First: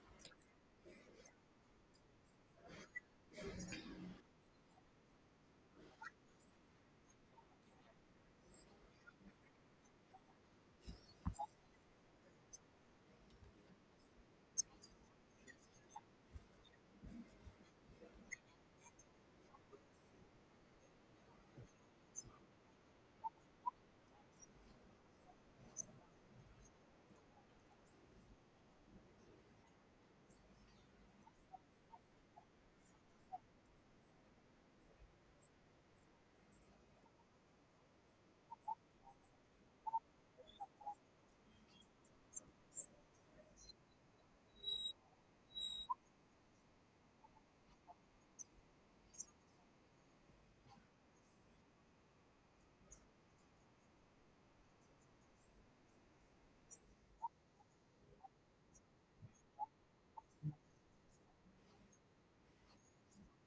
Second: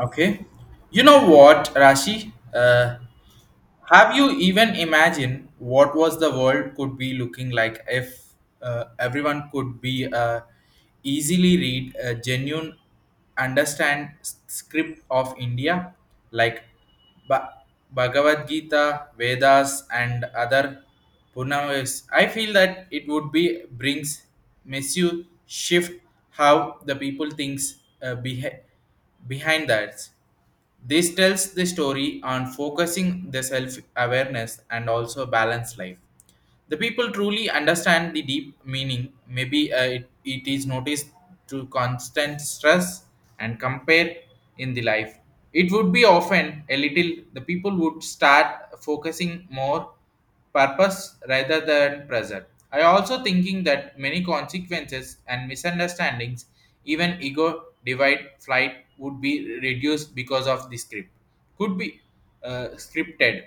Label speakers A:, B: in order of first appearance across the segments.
A: Okay. You know what, Rashi? Have you even imagined what was the world could be looking like if everyone could be easily read a genuine understand script of India like ba- Bhagavad Gita, Vedas and other Punavis? I feel that it would be brings massive shift how the people thinks, uh, behi- behind that. This tells the story on focusing the self awareness and also balanced life. The people truly understand the deep meaning. Maybe it is noticed to constant stress and compare in the life. It would be often a little, the people would start focusing more purpose rather than present. I also thinking that many consequences and misunderstandings, even ego divide flight would be reduced because of the script. Could be scripted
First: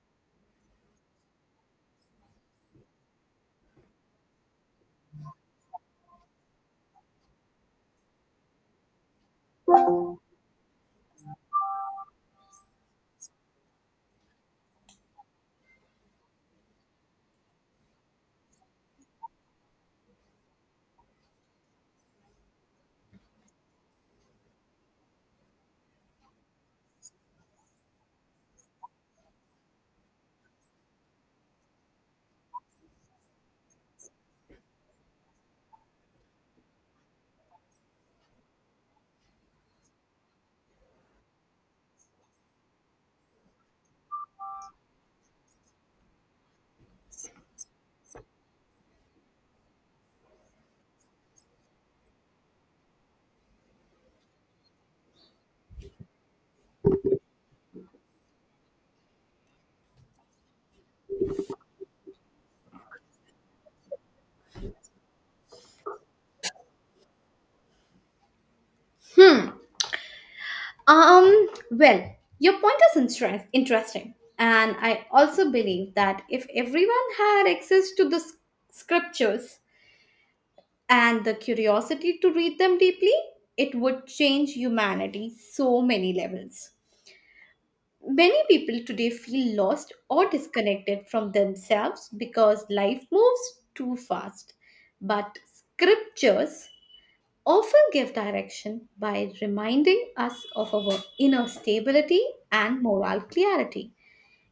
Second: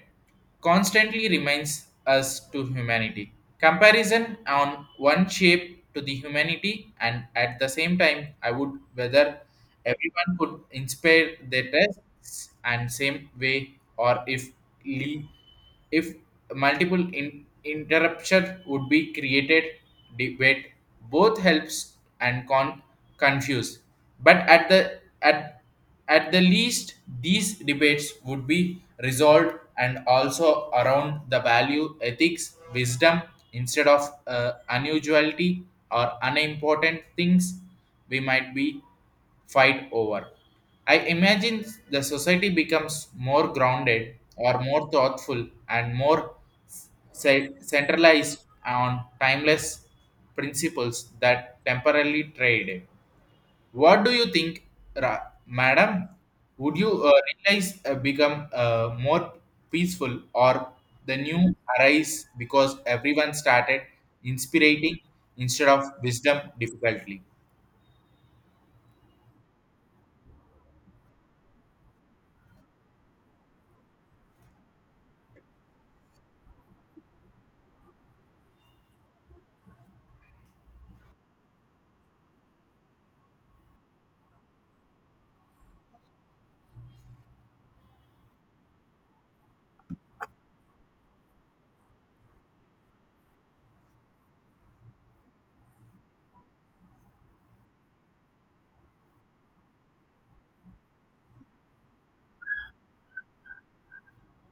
A: constantly reminds us to humanity. Comparison on one shape to the humanity, and at the same time, I would whether everyone could inspire their tests and same way, or if multiple interruption would be created, debate both helps and con confuse. But at the least, these debates would be resolved and also around the value, ethics, wisdom instead of unusuality or unimportant things we might be fight over. I imagine the society becomes more grounded or more thoughtful and more centralized on timeless principles that temporarily trade. What do you think, madam? Would you realize become more peaceful or the new arise because everyone started inspirating instead of wisdom difficultly?
B: Hmm. Um. Well, your point is interesting, and I also believe that if everyone had access to the scriptures and the curiosity to read them deeply, it would change humanity so many levels. Many people today feel lost or disconnected from themselves because life moves too fast. But scriptures often give direction by reminding us of our inner stability and moral clarity.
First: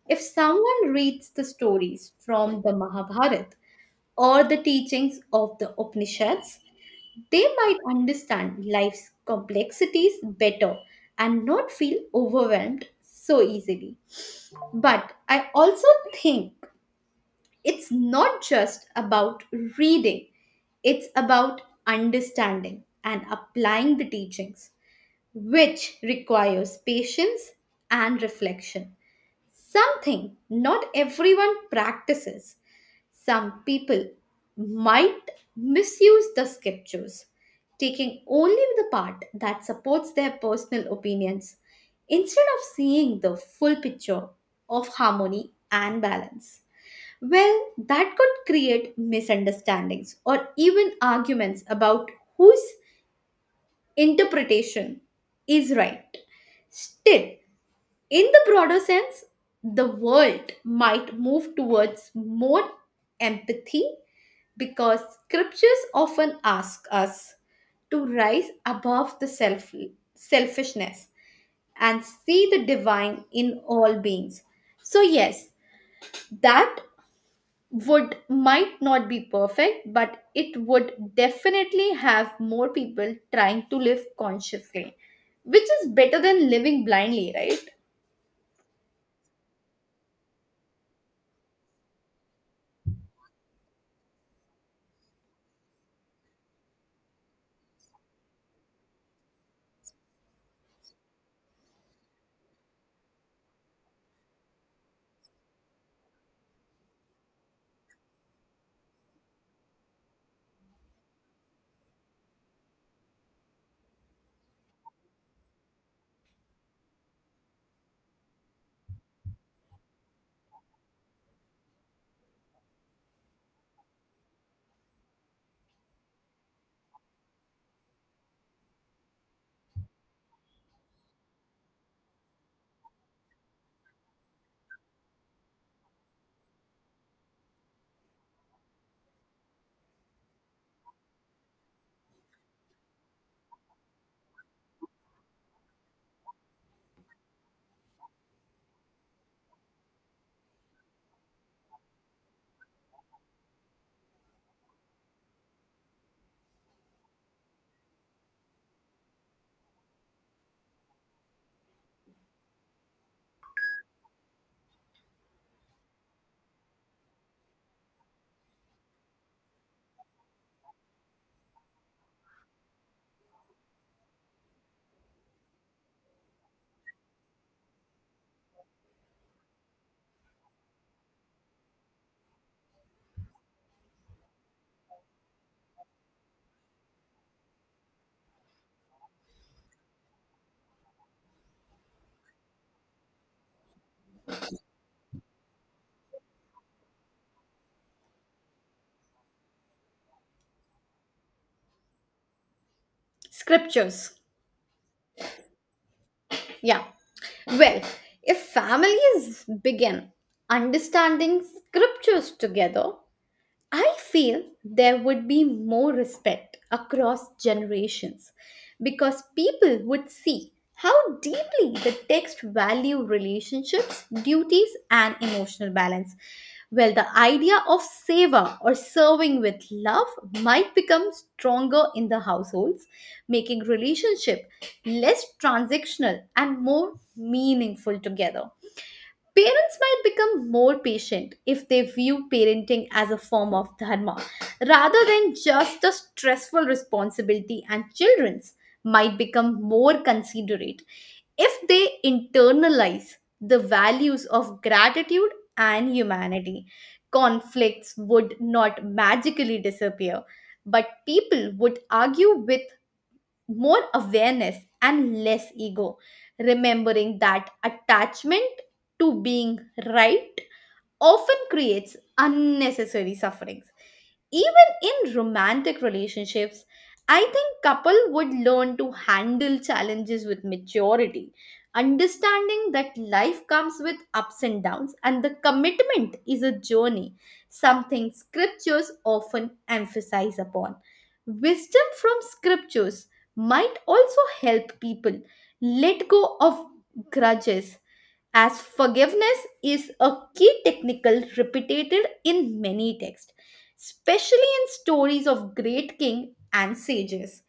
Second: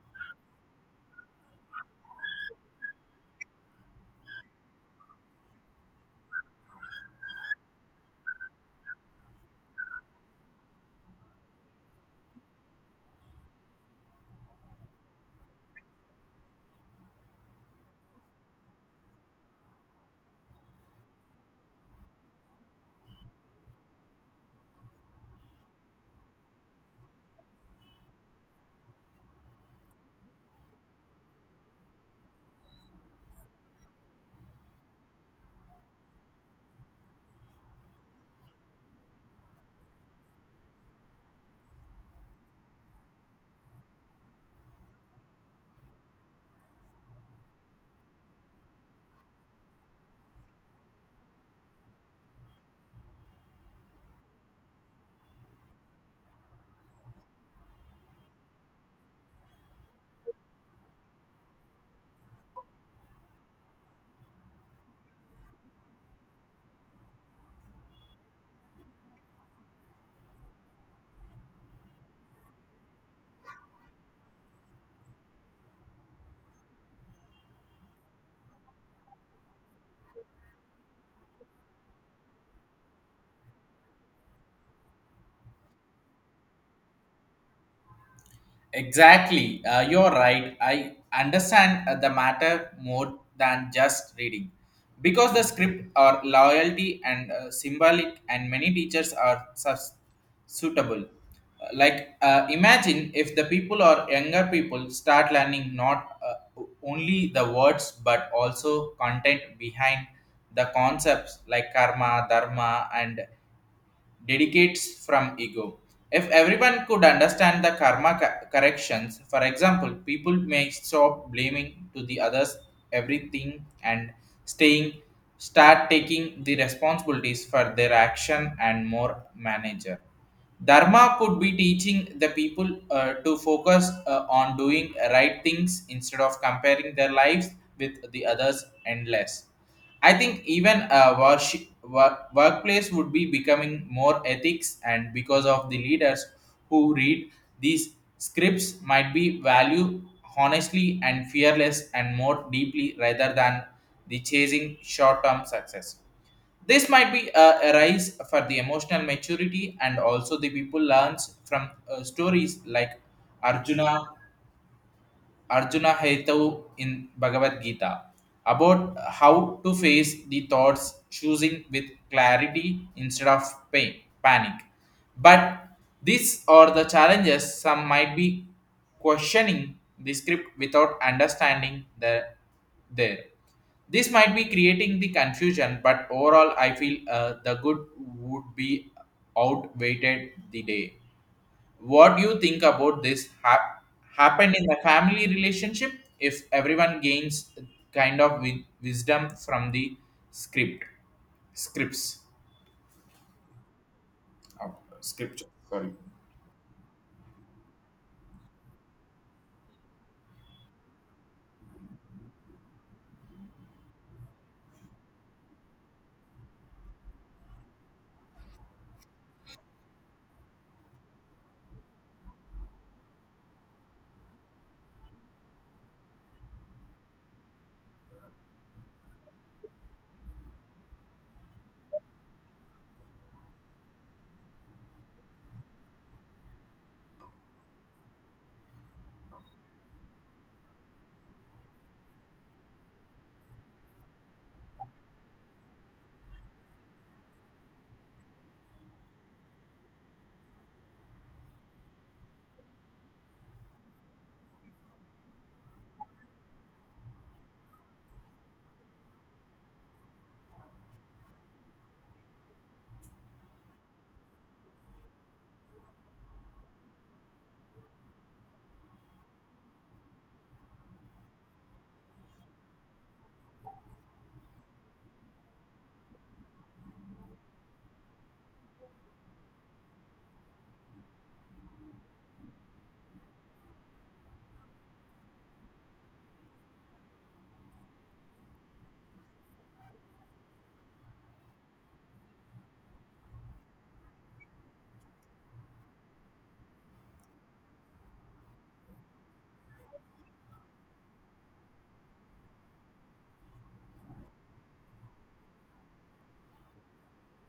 B: If someone reads the stories from the Mahabharata or the teachings of the Upanishads, they might understand life's complexities better and not feel overwhelmed so easily. But I also think it's not just about reading, it's about understanding and applying the teachings which requires patience and reflection. Something not everyone practices. Some people might misuse the scriptures, taking only the part that supports their personal opinions instead of seeing the full picture of harmony and balance. Well, that could create misunderstandings or even arguments about whose interpretation is right. Still, in the broader sense, the world might move towards more empathy because scriptures often ask us to rise above the self selfishness and see the divine in all beings. So yes, that would might not be perfect, but it would definitely have more people trying to live consciously, which is better than living blindly, right?
A: Exactly, you're right. I understand the matter more than just reading. Because the script are loyalty and symbolic, and many teachers are suitable. Like, imagine if the people or younger people start learning not only the words but also content behind the concepts like karma, dharma, and dedicates from ego. If everyone could understand the karma corrections, for example, people may stop blaming to the others everything and staying start taking the responsibilities for their action and more manager. Dharma could be teaching the people to focus on doing right things instead of comparing their lives with the others endless. I think even a worship, work, workplace would be becoming more ethics, and because of the leaders who read these scripts, might be value honestly and fearless and more deeply rather than the chasing short-term success. This might be a rise for the emotional maturity, and also the people learns from stories like Arjuna Arjuna Haitau in Bhagavad Gita about how to face the thoughts, choosing with clarity instead of pain, panic. But these are the challenges some might be questioning the script without understanding the there. This might be creating the confusion, but overall, I feel the good would be outweighed the day. What do you think about this happened in the family relationship if everyone gains kind of wisdom from the script scripts.
B: Scriptures.
A: Scripture. Sorry.
B: Yeah. Well, if families begin understanding scriptures together, I feel there would be more respect across generations because people would see how deeply the text value relationships, duties and emotional balance. Well, the idea of seva or serving with love might become stronger in the households, making relationship less transactional and more meaningful together. Parents might become more patient if they view parenting as a form of dharma rather than just a stressful responsibility, and children's might become more considerate if they internalize the values of gratitude and humanity. Conflicts would not magically disappear, but people would argue with more awareness and less ego remembering that attachment to being right often creates unnecessary sufferings. Even in romantic relationships, I think couple would learn to handle challenges with maturity, understanding that life comes with ups and downs and the commitment is a journey, something scriptures often emphasize upon. Wisdom from scriptures might also help people let go of grudges as forgiveness is a key technical repeated in many texts, especially in stories of great king and sages.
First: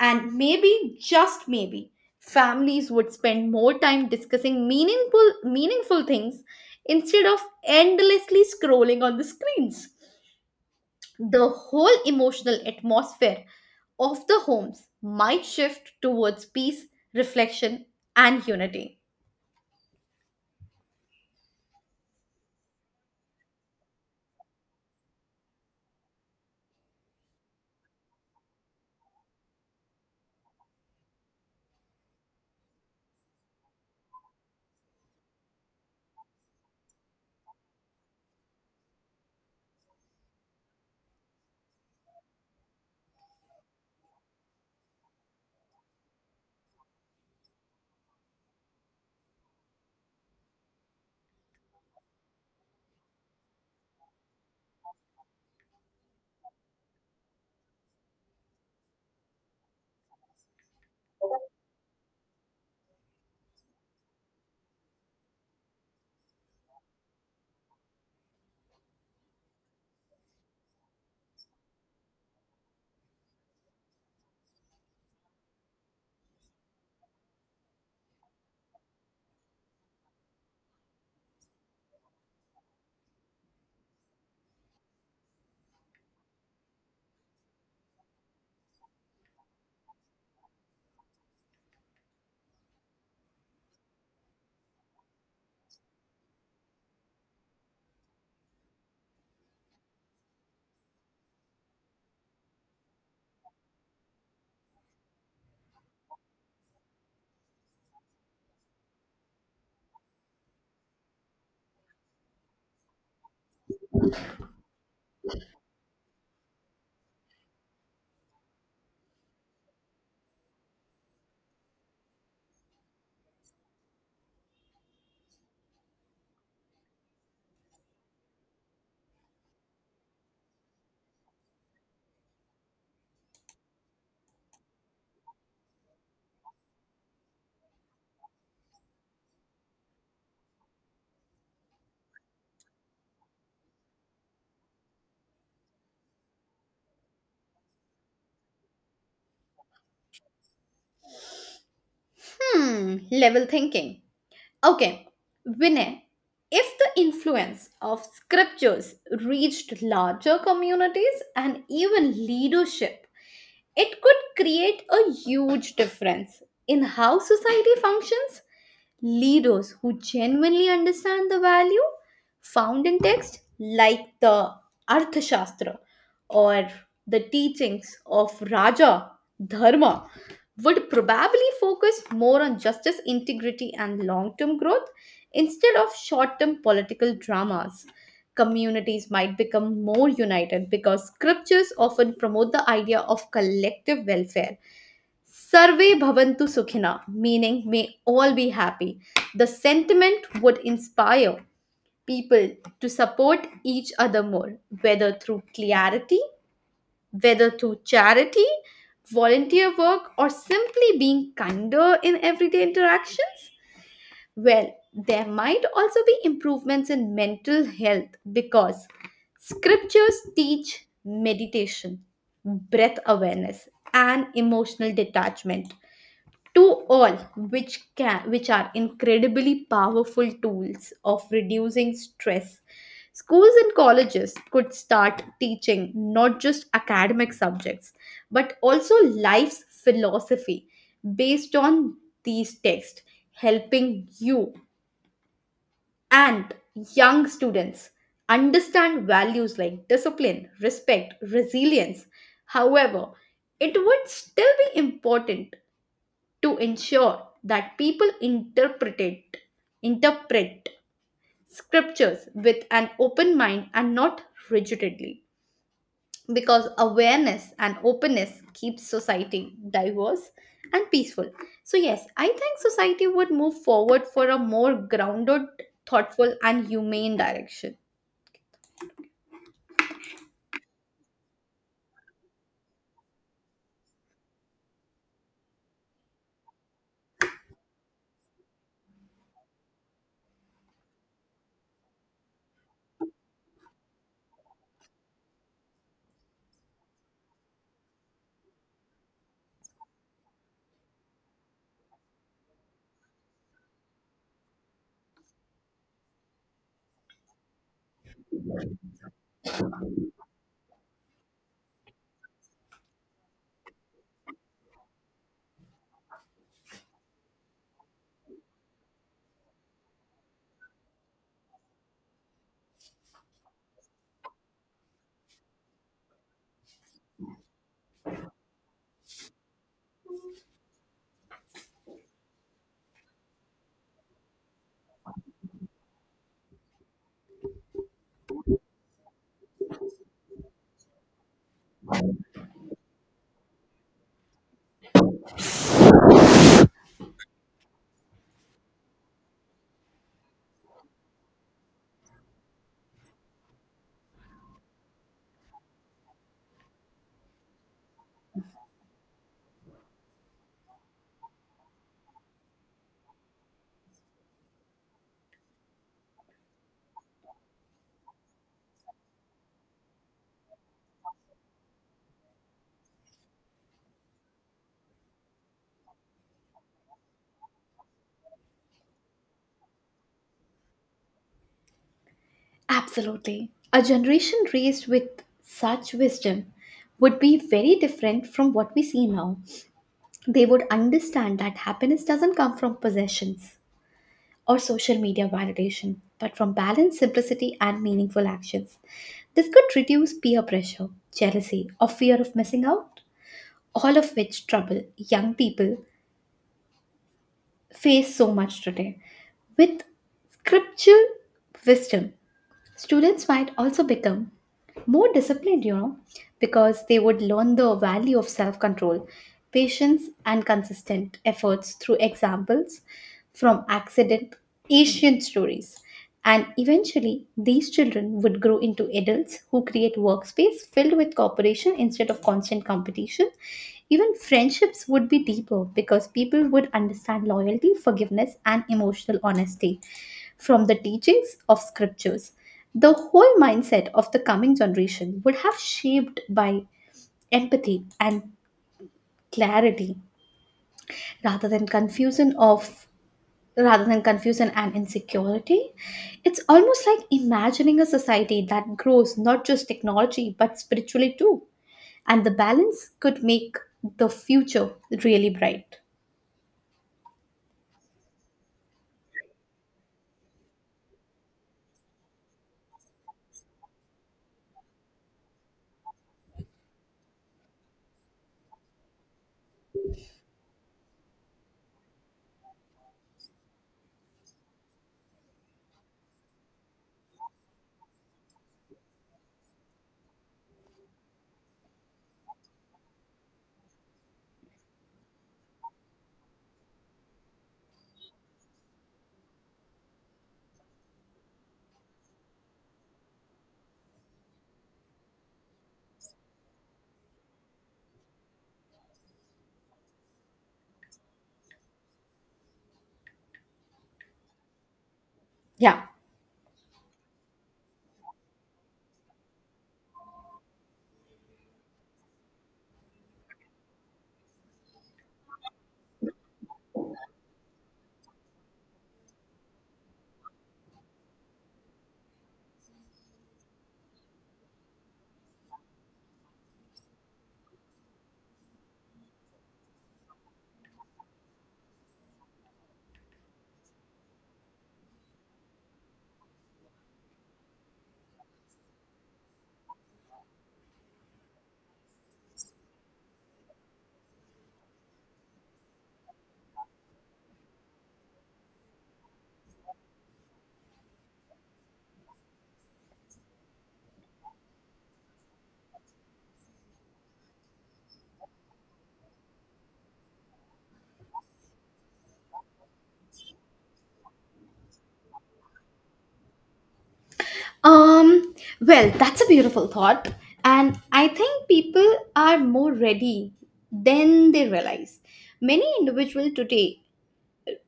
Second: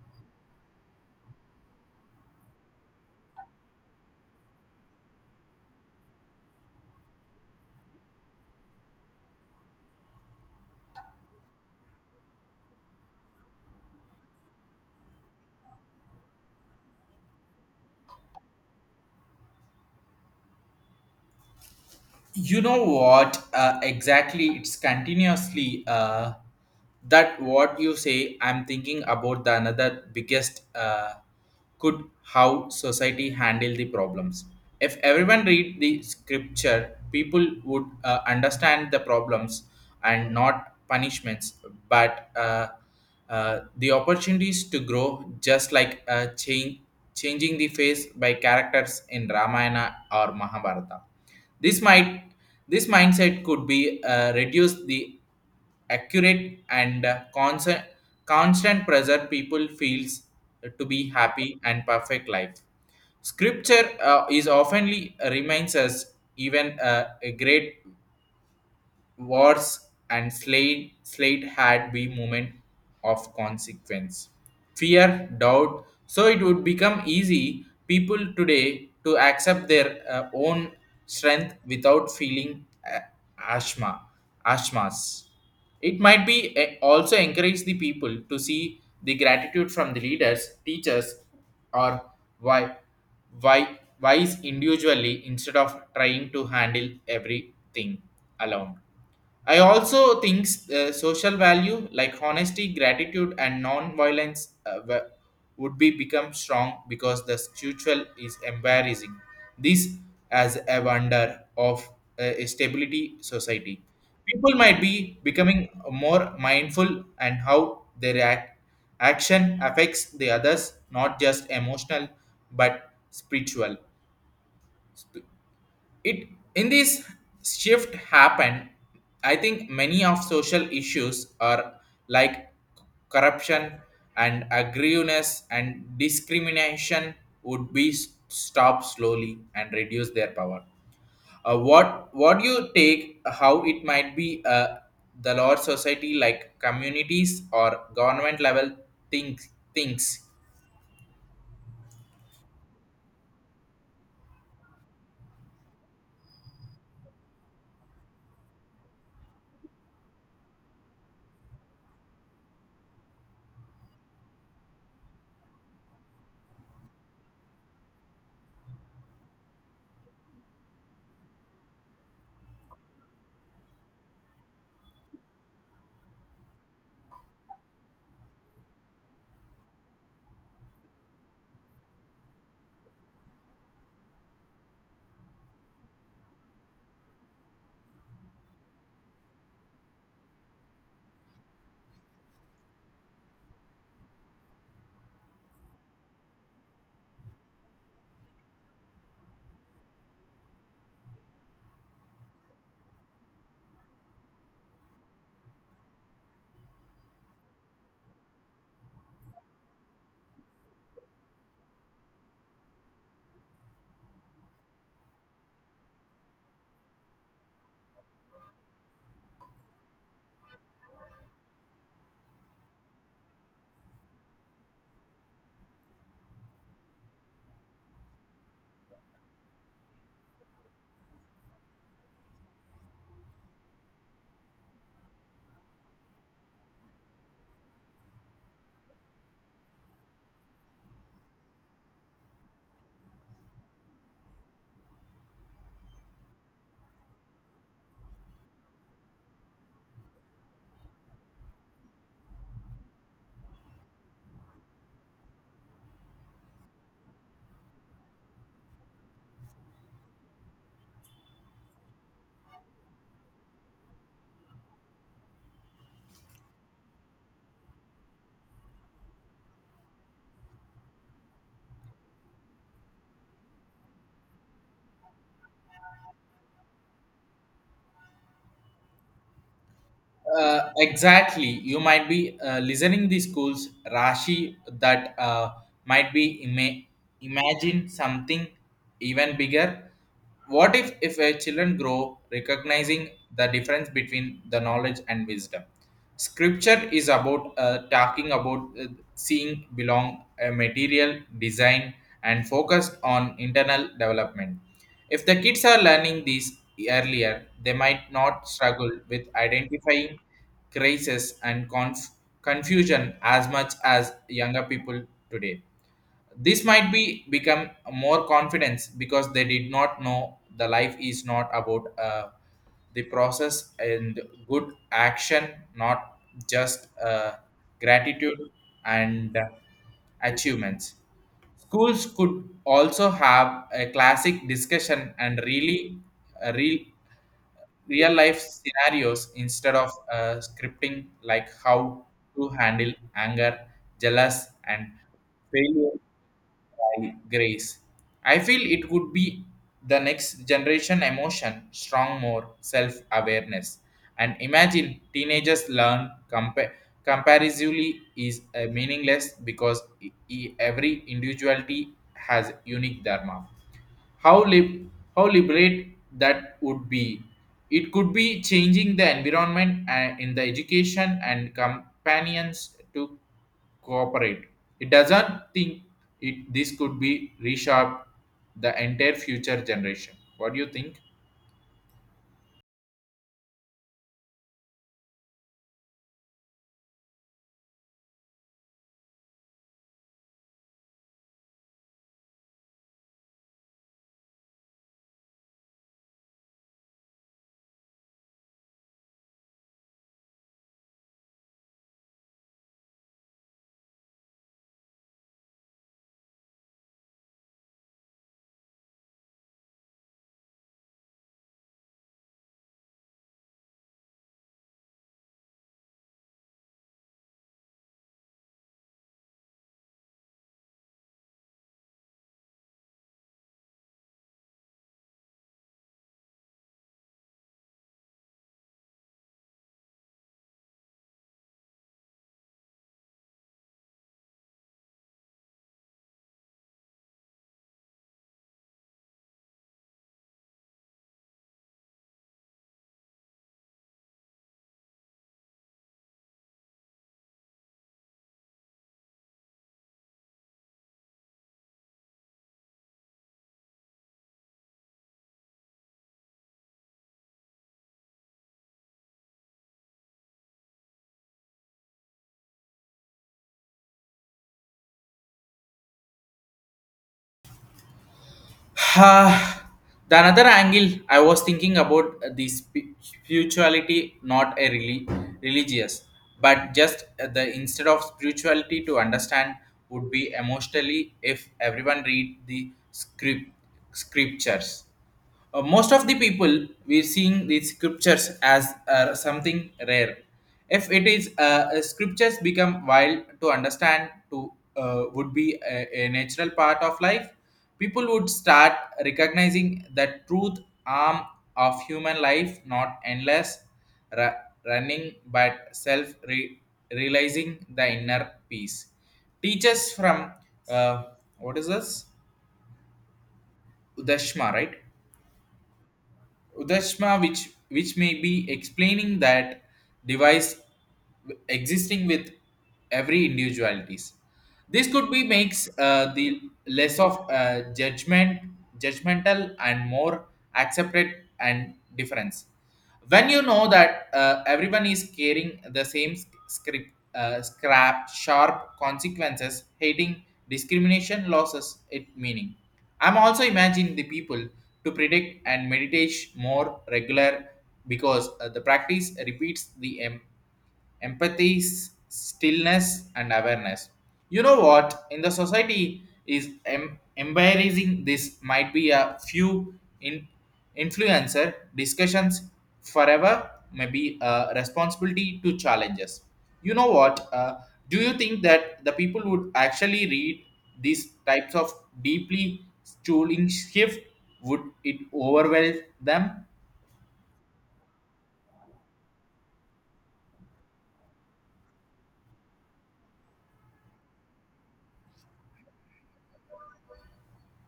B: And maybe, just maybe, families would spend more time discussing meaningful things instead of endlessly scrolling on the screens. The whole emotional atmosphere of the homes might shift towards peace, reflection, and unity.
A: You know what exactly it's continuously, that what you say I'm thinking about the another biggest, could how society handle the problems if everyone read the scripture people would understand the problems and not punishments but the opportunities to grow just like changing the face by characters in Ramayana or Mahabharata. This might this mindset could be reduce the accurate and constant pressure people feels to be happy and perfect life. Scripture is oftenly reminds us even a great wars and slate had been moment of consequence. Fear, doubt, so it would become easy people today to accept their own strength without feeling ashma, ashmas. It might be also encourage the people to see the gratitude from the leaders, teachers, or why why wise individually instead of trying to handle everything alone. I also think social value like honesty, gratitude, and non-violence would be become strong because the spiritual is embarrassing. This as a wonder of a stability society. People might be becoming more mindful and how their action affects the others, not just emotional but spiritual it in this shift happened. I think many of social issues are like corruption and aggressiveness and discrimination would be stopped slowly and reduce their power. What do you take how it might be, the large society like communities or government level think thinks.
B: Hmm, level thinking. Okay, Vinay, if the influence of scriptures reached larger communities and even leadership, it could create a huge difference in how society functions. Leaders who genuinely understand the value found in text, like the Arthashastra or the teachings of Raja Dharma, would probably focus more on justice, integrity, and long term growth instead of short term political dramas. Communities might become more united because scriptures often promote the idea of collective welfare. Sarve bhavantu sukhina, meaning may all be happy. The sentiment would inspire people to support each other more, whether through clarity whether through charity, volunteer work, or simply being kinder in everyday interactions. Well, there might also be improvements in mental health because scriptures teach meditation, breath awareness, and emotional detachment to all which are incredibly powerful tools of reducing stress. Schools and colleges could start teaching not just academic subjects but also life's philosophy based on these texts, helping you and young students understand values like discipline respect resilience. However, it would still be important to ensure that people interpret scriptures with an open mind and not rigidly because awareness and openness keeps society diverse and peaceful. So yes, I think society would move forward for a more grounded, thoughtful and humane direction.
A: Exactly. You might be listening the schools Rashi that might be ima- imagine something even bigger. What if a children grow recognizing the difference between the knowledge and wisdom? Scripture is about talking about, seeing belong a material design and focused on internal development. If the kids are learning these earlier, they might not struggle with identifying crisis and confusion as much as younger people today. This might be become more confidence because they did not know the life is not about the process and good action, not just gratitude and achievements. Schools could also have a classic discussion and really, uh, real real life scenarios instead of scripting like how to handle anger jealous and failure by grace. I feel it would be the next generation emotion strong more self awareness and imagine teenagers learn comparatively is meaningless because every individuality has unique dharma. How lib- how liberate that would be. It could be changing the environment in the education and companions to cooperate. It doesn't think it this could be reshape the entire future generation. What do you think?
B: Absolutely. A generation raised with such wisdom would be very different from what we see now. They would understand that happiness doesn't come from possessions or social media validation, but from balance, simplicity, and meaningful actions. This could reduce peer pressure, jealousy, or fear of missing out, all of which trouble young people face so much today. With scriptural wisdom, students might also become more disciplined, because they would learn the value of self control, patience, and consistent efforts through examples from accident, Asian stories. And eventually, these children would grow into adults who create workspace filled with cooperation instead of constant competition. Even friendships would be deeper because people would understand loyalty, forgiveness, and emotional honesty from the teachings of scriptures. The whole mindset of the coming generation would have shaped by empathy and clarity rather than confusion of rather than confusion and insecurity. It's almost like imagining a society that grows not just technology but spiritually too. And the balance could make the future really bright.
A: Ah, the another angle I was thinking about, spirituality, not a really religious, but just the instead of spirituality to understand would be emotionally if everyone read the scriptures. Most of the people we're seeing these scriptures as something rare. If it is scriptures become wild to understand to would be a natural part of life, people would start recognizing that truth arm of human life not endless ra- running but self realizing the inner peace. Teachers from uh, what is this? Udashma, right?
B: Yeah.
A: Udashma, which may be explaining that device existing with every individualities. This could be makes the less of judgmental, and more accepted and difference when you know that everyone is carrying the same sc- script scrap sharp consequences hating discrimination losses it meaning. I'm also imagining the people to predict and meditate more regular because the practice repeats the empathy, stillness, and awareness. You know what? In the society is embarrassing. This might be a few in influencer discussions forever. Maybe a responsibility to challenges. You know what? Do you think that the people would actually read these types of deeply stooling shift? Would it overwhelm them?
B: Um, well, that's a beautiful thought. And I think people are more ready than they realize. Many individuals today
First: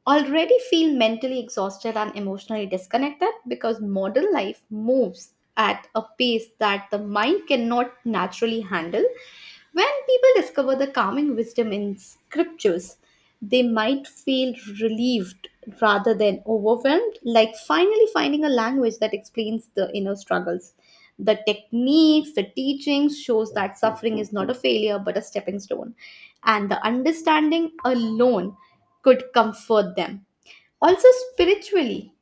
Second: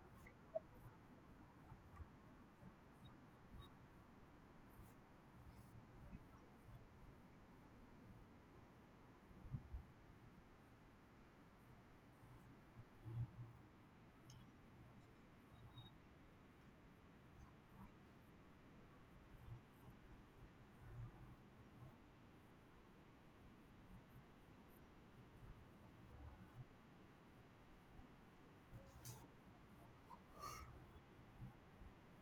B: already feel mentally exhausted and emotionally disconnected because modern life moves at a pace that the mind cannot naturally handle. When people discover the calming wisdom in scriptures, they might feel relieved rather than overwhelmed, like finally finding a language that explains the inner struggles. The techniques, the teachings shows that suffering is not a failure but a stepping stone. And the understanding alone could comfort them. Also, spiritually,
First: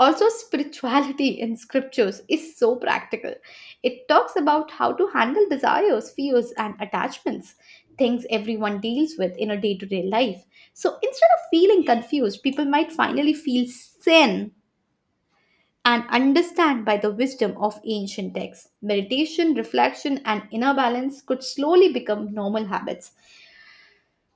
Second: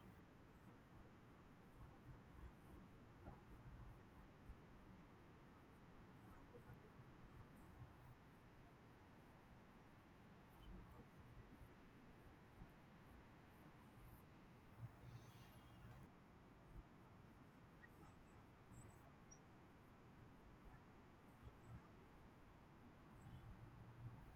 B: also spirituality in scriptures is so practical. It talks about how to handle desires, fears, and attachments, things everyone deals with in a day to day life. So instead of feeling confused, people might finally feel sane and understand by the wisdom of ancient texts. Meditation, reflection, and inner balance could slowly become normal habits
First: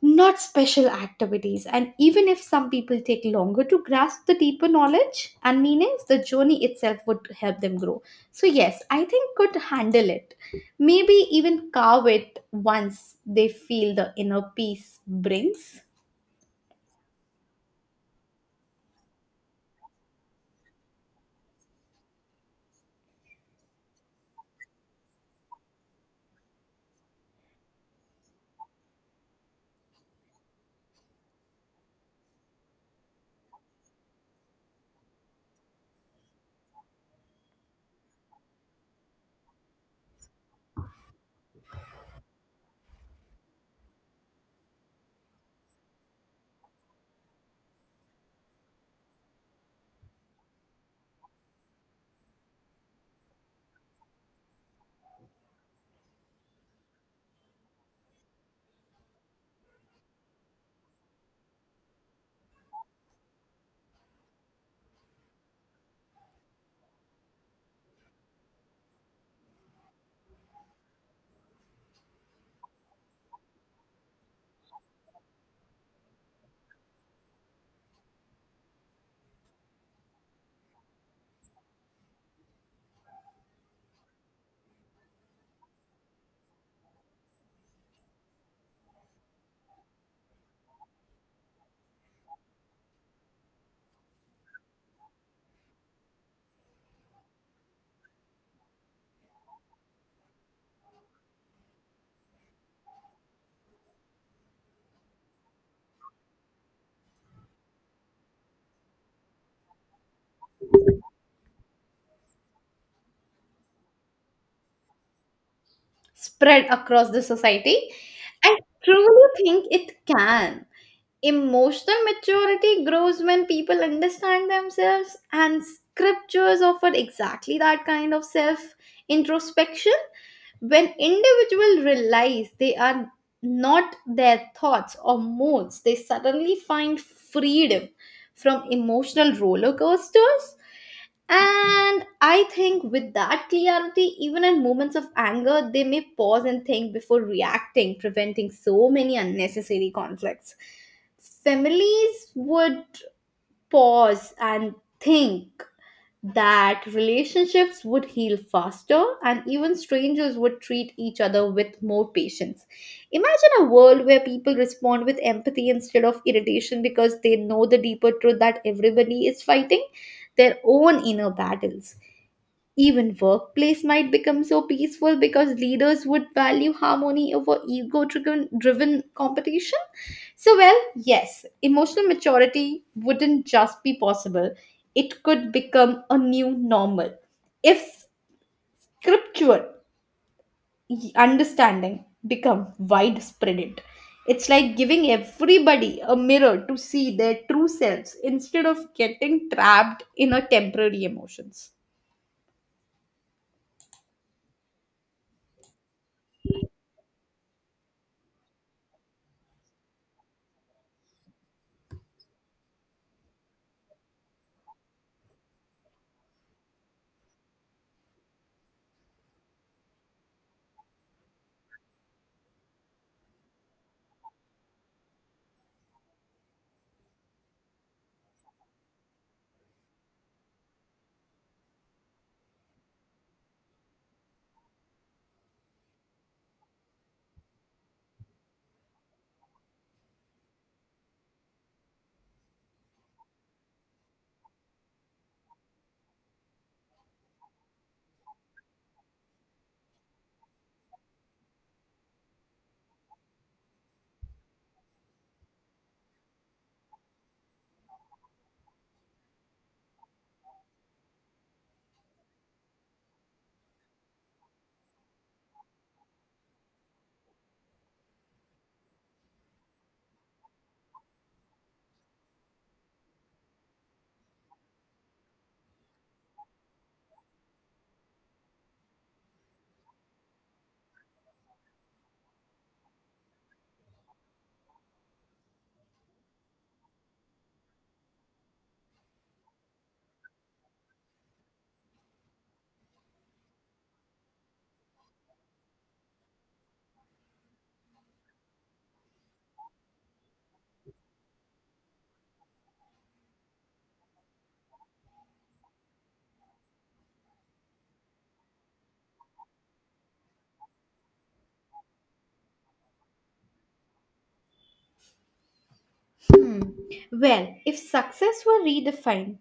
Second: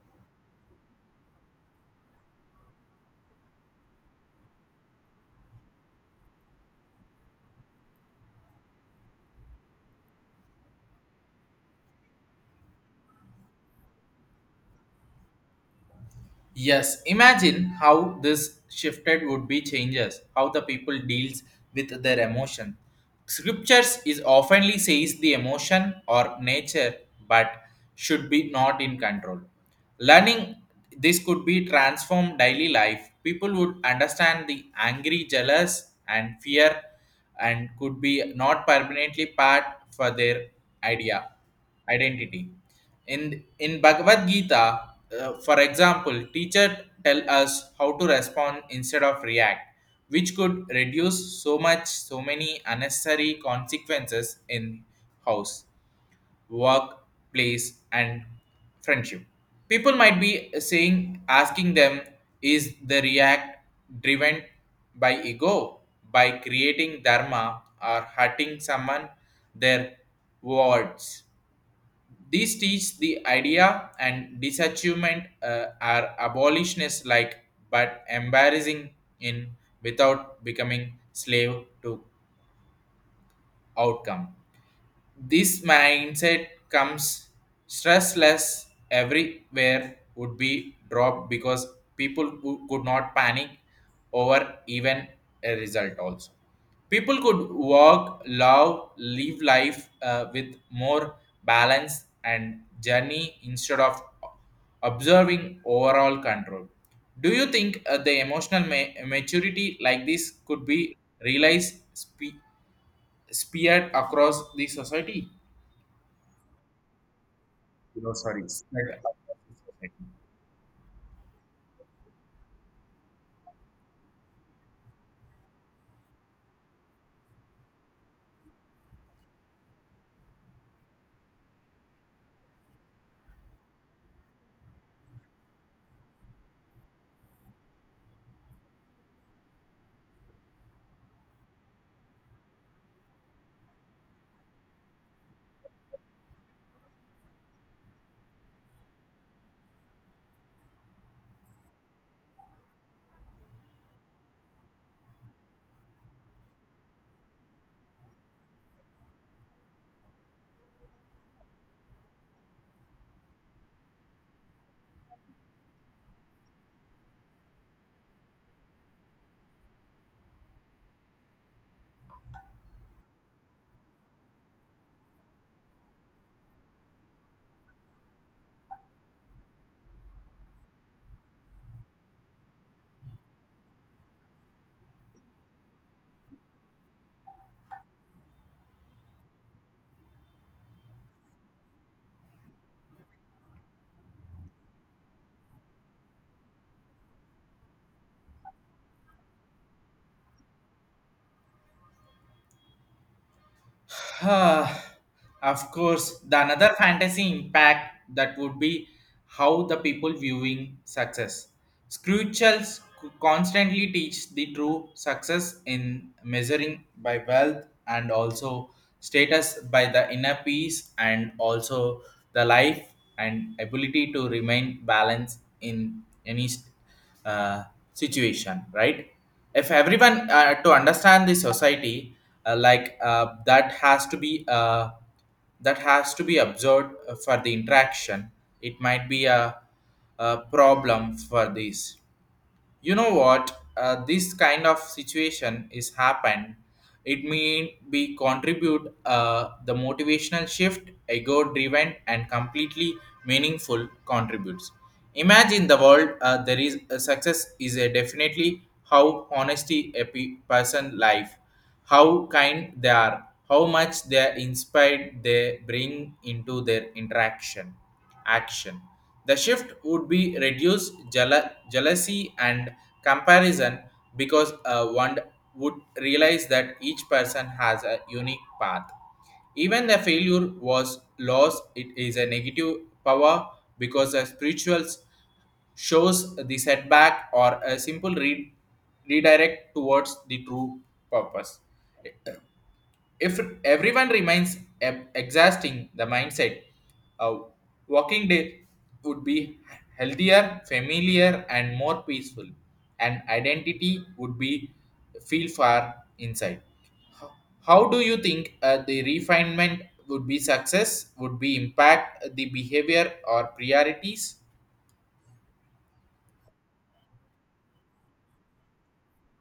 B: not special activities. And even if some people take longer to grasp the deeper knowledge and meanings, the journey itself would help them grow. So, yes, I think could handle it. Maybe even carve it once they feel the inner peace brings
A: Yes, imagine how this shifted would be changes, how the people deals with their emotion. Scriptures is oftenly says the emotion or nature but should be not in control. Learning this could be transform daily life. People would understand the angry, jealous and fear and could be not permanently part for their idea identity. In Bhagavad Gita, for example, teacher tell us how to respond instead of react, which could reduce so many unnecessary consequences in house, work, place, and friendship. People might be saying asking them is the react driven by ego by creating dharma or hurting someone their words these teach the idea and disachievement are abolitionists like but embarrassing in without becoming slave to outcome. This mindset comes stressless everywhere would be dropped because people who could not panic over even a result also. People could work, love, live life with more balance and journey instead of observing overall control. Do you think the emotional maturity like this could be realized speared across the society?
B: spread across the society.
A: You know, sorry,
B: I
A: spread across
B: truly
A: the
B: think it
A: society.
B: can. Emotional maturity grows when people understand themselves, and scriptures offer exactly that kind of self introspection. When individuals realize they are not their thoughts or moods, they suddenly find freedom from emotional roller coasters. And I think with that clarity, even in moments of anger, they may pause and think before reacting, preventing so many unnecessary conflicts. Families would pause and think that relationships would heal faster and even strangers would treat each other with more patience. Imagine a world where people respond with empathy instead of irritation because they know the deeper truth that everybody is fighting their own inner battles. Even workplace might become so peaceful because leaders would value harmony over ego driven competition. So, well, yes, emotional maturity wouldn't just be possible, it could become a new normal if scriptural understanding become widespread. It's like giving everybody a mirror to see their true selves instead of getting trapped in a temporary emotions.
A: Ah, of course, the another fantasy impact that would be how the people viewing success. Screwchels constantly teach the true success in measuring by wealth and also status by the inner peace and also the life and ability to remain balanced in any state uh, situation right if everyone to understand the society that has to be that has to be observed for the interaction it might be a problem for this. You know what this kind of situation is happened it may be contribute the motivational shift ego driven and completely meaningful contributes. Imagine the world there is a success is a definitely how honesty a person life how kind they are, how much they are inspired they bring into their action. The shift would be reduce jealousy and comparison because one would realize that each person has a unique path. Even the failure was loss, it is a negative power because the spirituals shows the setback or a simple redirect towards the true purpose. If everyone remains exhausting the mindset, a walking day would be healthier, familiar, and more peaceful, and identity would be feel far inside. How do you think the refinement would be success? Would be impact the behavior or priorities?
B: Well, if success were redefined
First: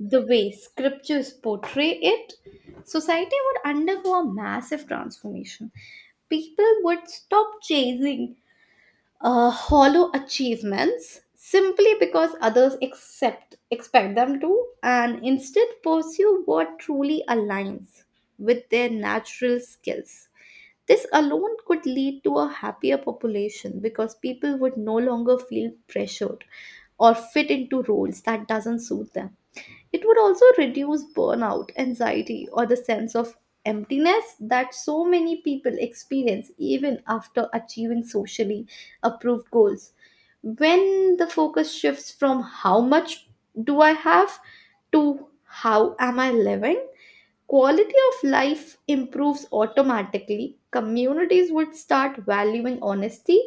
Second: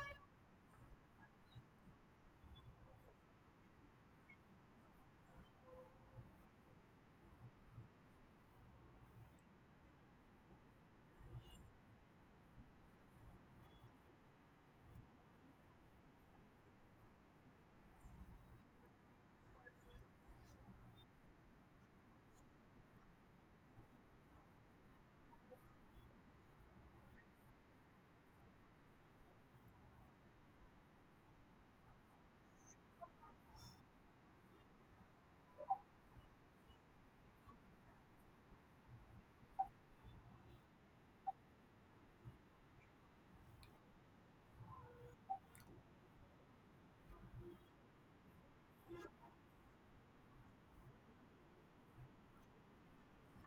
B: the way scriptures portray it, society would undergo a massive transformation. People would stop chasing hollow achievements simply because others accept, expect them to and instead pursue what truly aligns with their natural skills. This alone could lead to a happier population because people would no longer feel pressured or fit into roles that doesn't suit them. It would also reduce burnout, anxiety, or the sense of emptiness that so many people experience even after achieving socially approved goals. When the focus shifts from how much do I have to how am I living, quality of life improves automatically. Communities would start valuing honesty,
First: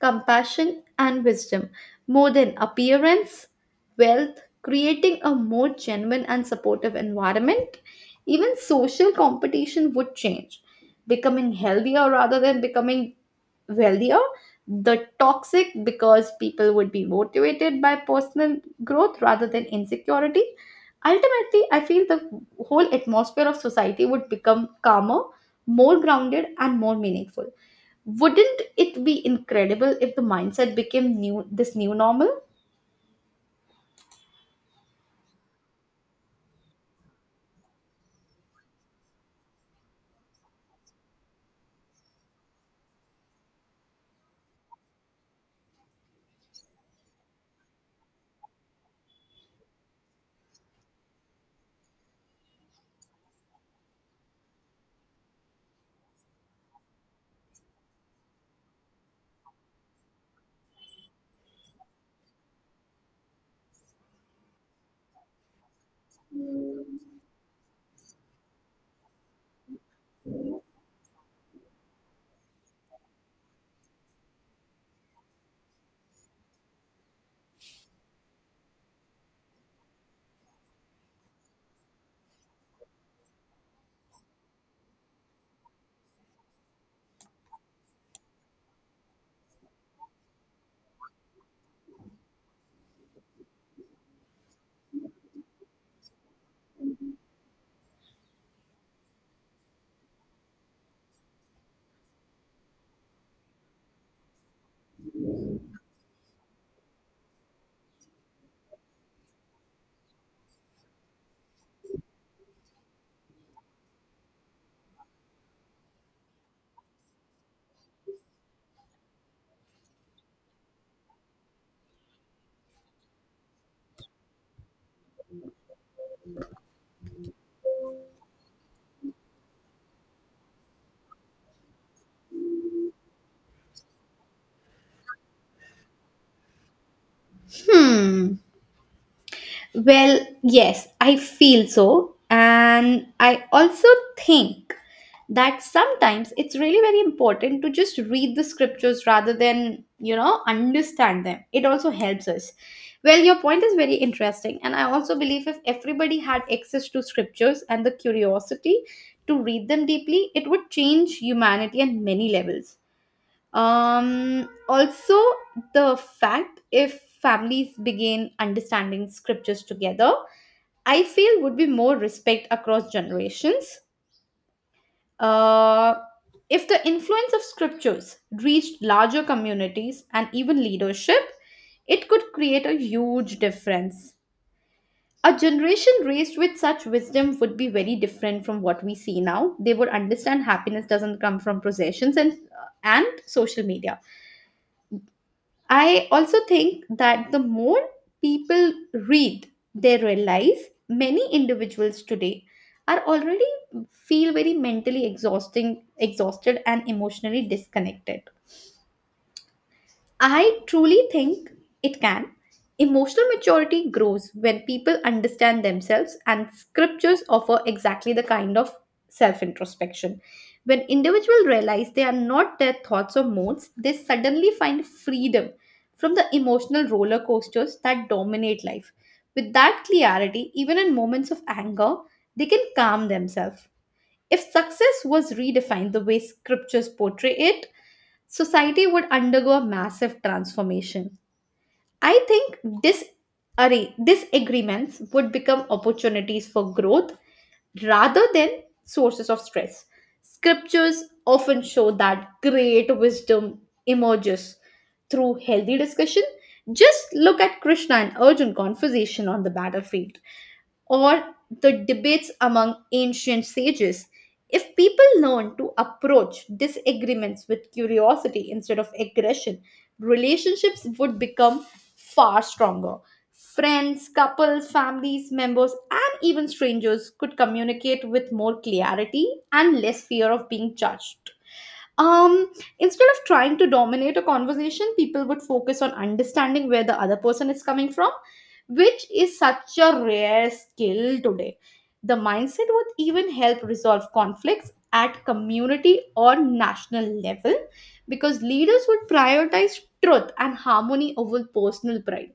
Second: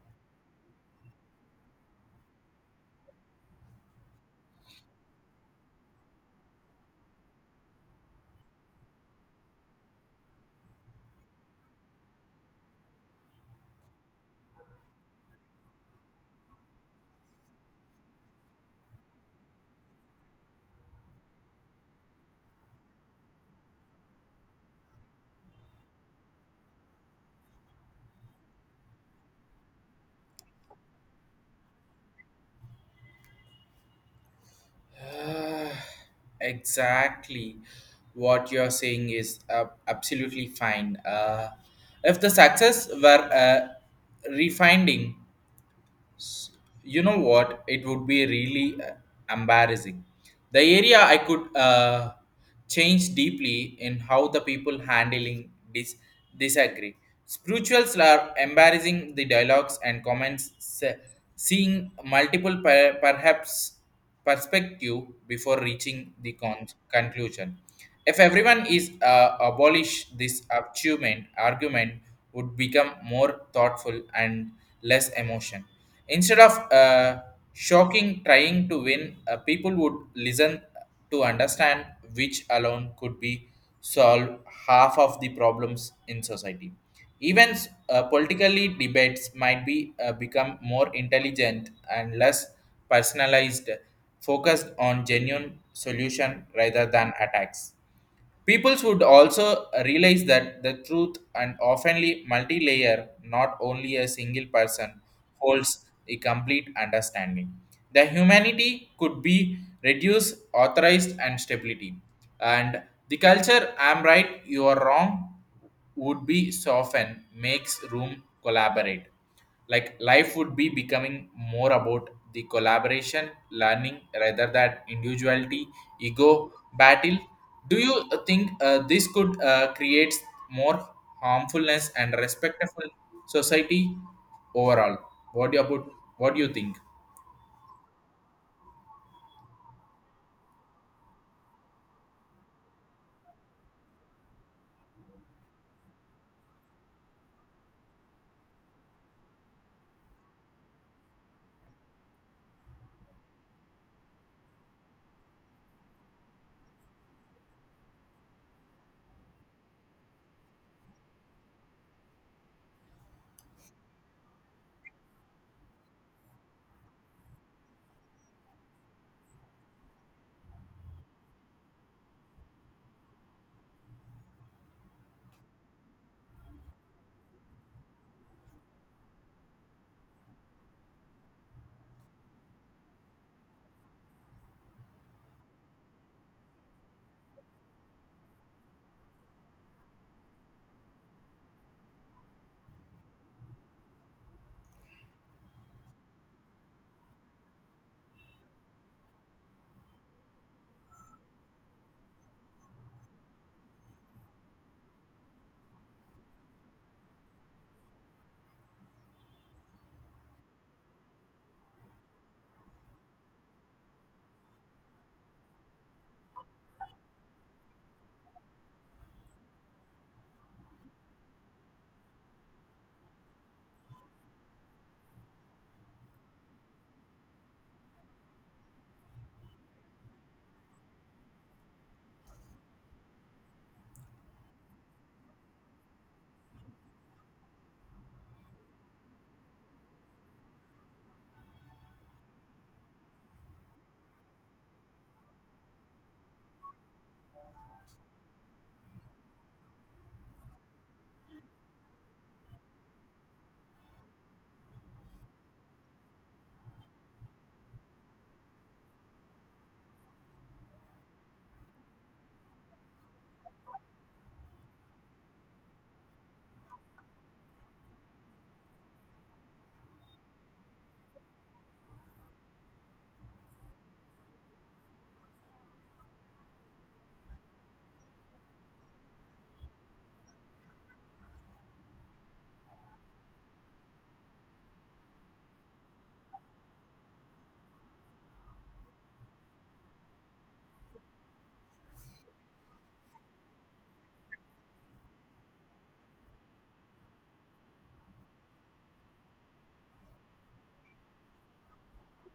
B: compassion, and wisdom more than appearance, wealth, creating a more genuine and supportive environment. Even social competition would change, becoming healthier rather than becoming wealthier, the toxic because people would be motivated by personal growth rather than insecurity. Ultimately, I feel the whole atmosphere of society would become calmer, more grounded, and more meaningful. Wouldn't it be incredible if the mindset became new this new normal?
A: Uh, exactly what you're saying is absolutely fine. If the success were refining, you know what? It would be really embarrassing. The area I could change deeply in how the people handling disagree. Spirituals are embarrassing the dialogues and comments, seeing multiple per- perhaps perspective before reaching the conclusion. If everyone is abolish this achievement, argument would become more thoughtful and less emotion. Instead of shocking trying to win, people would listen to understand which alone could be solve half of the problems in society. Even politically debates might be become more intelligent and less personalized, focused on genuine solution rather than attacks. Peoples would also realize that the truth and oftenly multi-layer, not only a single person, holds a complete understanding. The humanity could be reduced, authorized, and stability. And the culture, I'm right, you are wrong, would be soften makes room collaborate like life would be becoming more about the collaboration learning rather than individuality ego battle. Do you think this could create more harmfulness and respectful society overall. what do you about, what do you think?
B: Hmm. Well, yes, I feel so. And I also think that sometimes it's really very important to just read the scriptures rather than, understand them. It also helps us. Well, your point is very interesting. And I also believe if everybody had access to scriptures and the curiosity to read them deeply, it would change humanity on many levels. Also, the fact if families begin understanding scriptures together, I feel would be more respect across generations. Uh, if the influence of scriptures reached larger communities and even leadership, it could create a huge difference. A generation raised with such wisdom would be very different from what we see now. They would understand happiness doesn't come from possessions and social media. I also think that the more people read, they realize many individuals today are already feel very mentally exhausting exhausted and emotionally disconnected. I truly think it can. Emotional maturity grows when people understand themselves, and scriptures offer exactly the kind of self introspection. When individuals realize they are not their thoughts or moods, they suddenly find freedom from the emotional roller coasters that dominate life. With that clarity, even in moments of anger, they can calm themselves. If success was redefined the way scriptures portray it, society would undergo a massive transformation. I think this array, disagreements would become opportunities for growth rather than sources of stress. Scriptures often show that great wisdom emerges through healthy discussion. Just look at Krishna and Arjun conversation on the battlefield or the debates among ancient sages. If people learn to approach disagreements with curiosity instead of aggression, relationships would become far stronger. Friends, couples, families, members, and even strangers could communicate with more clarity and less fear of being judged. um Instead of trying to dominate a conversation, people would focus on understanding where the other person is coming from, which is such a rare skill today. The mindset would even help resolve conflicts at community or national level because leaders would prioritize truth and harmony over personal pride.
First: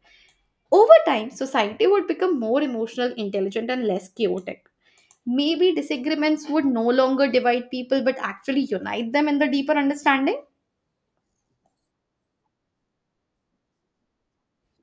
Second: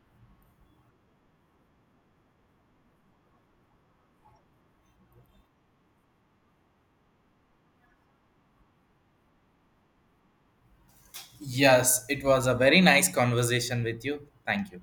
B: Over time, society would become more emotional intelligent and less chaotic. Maybe disagreements would no longer divide people but actually unite them in the deeper understanding.
A: Yes, it was a very nice conversation with you. Thank you.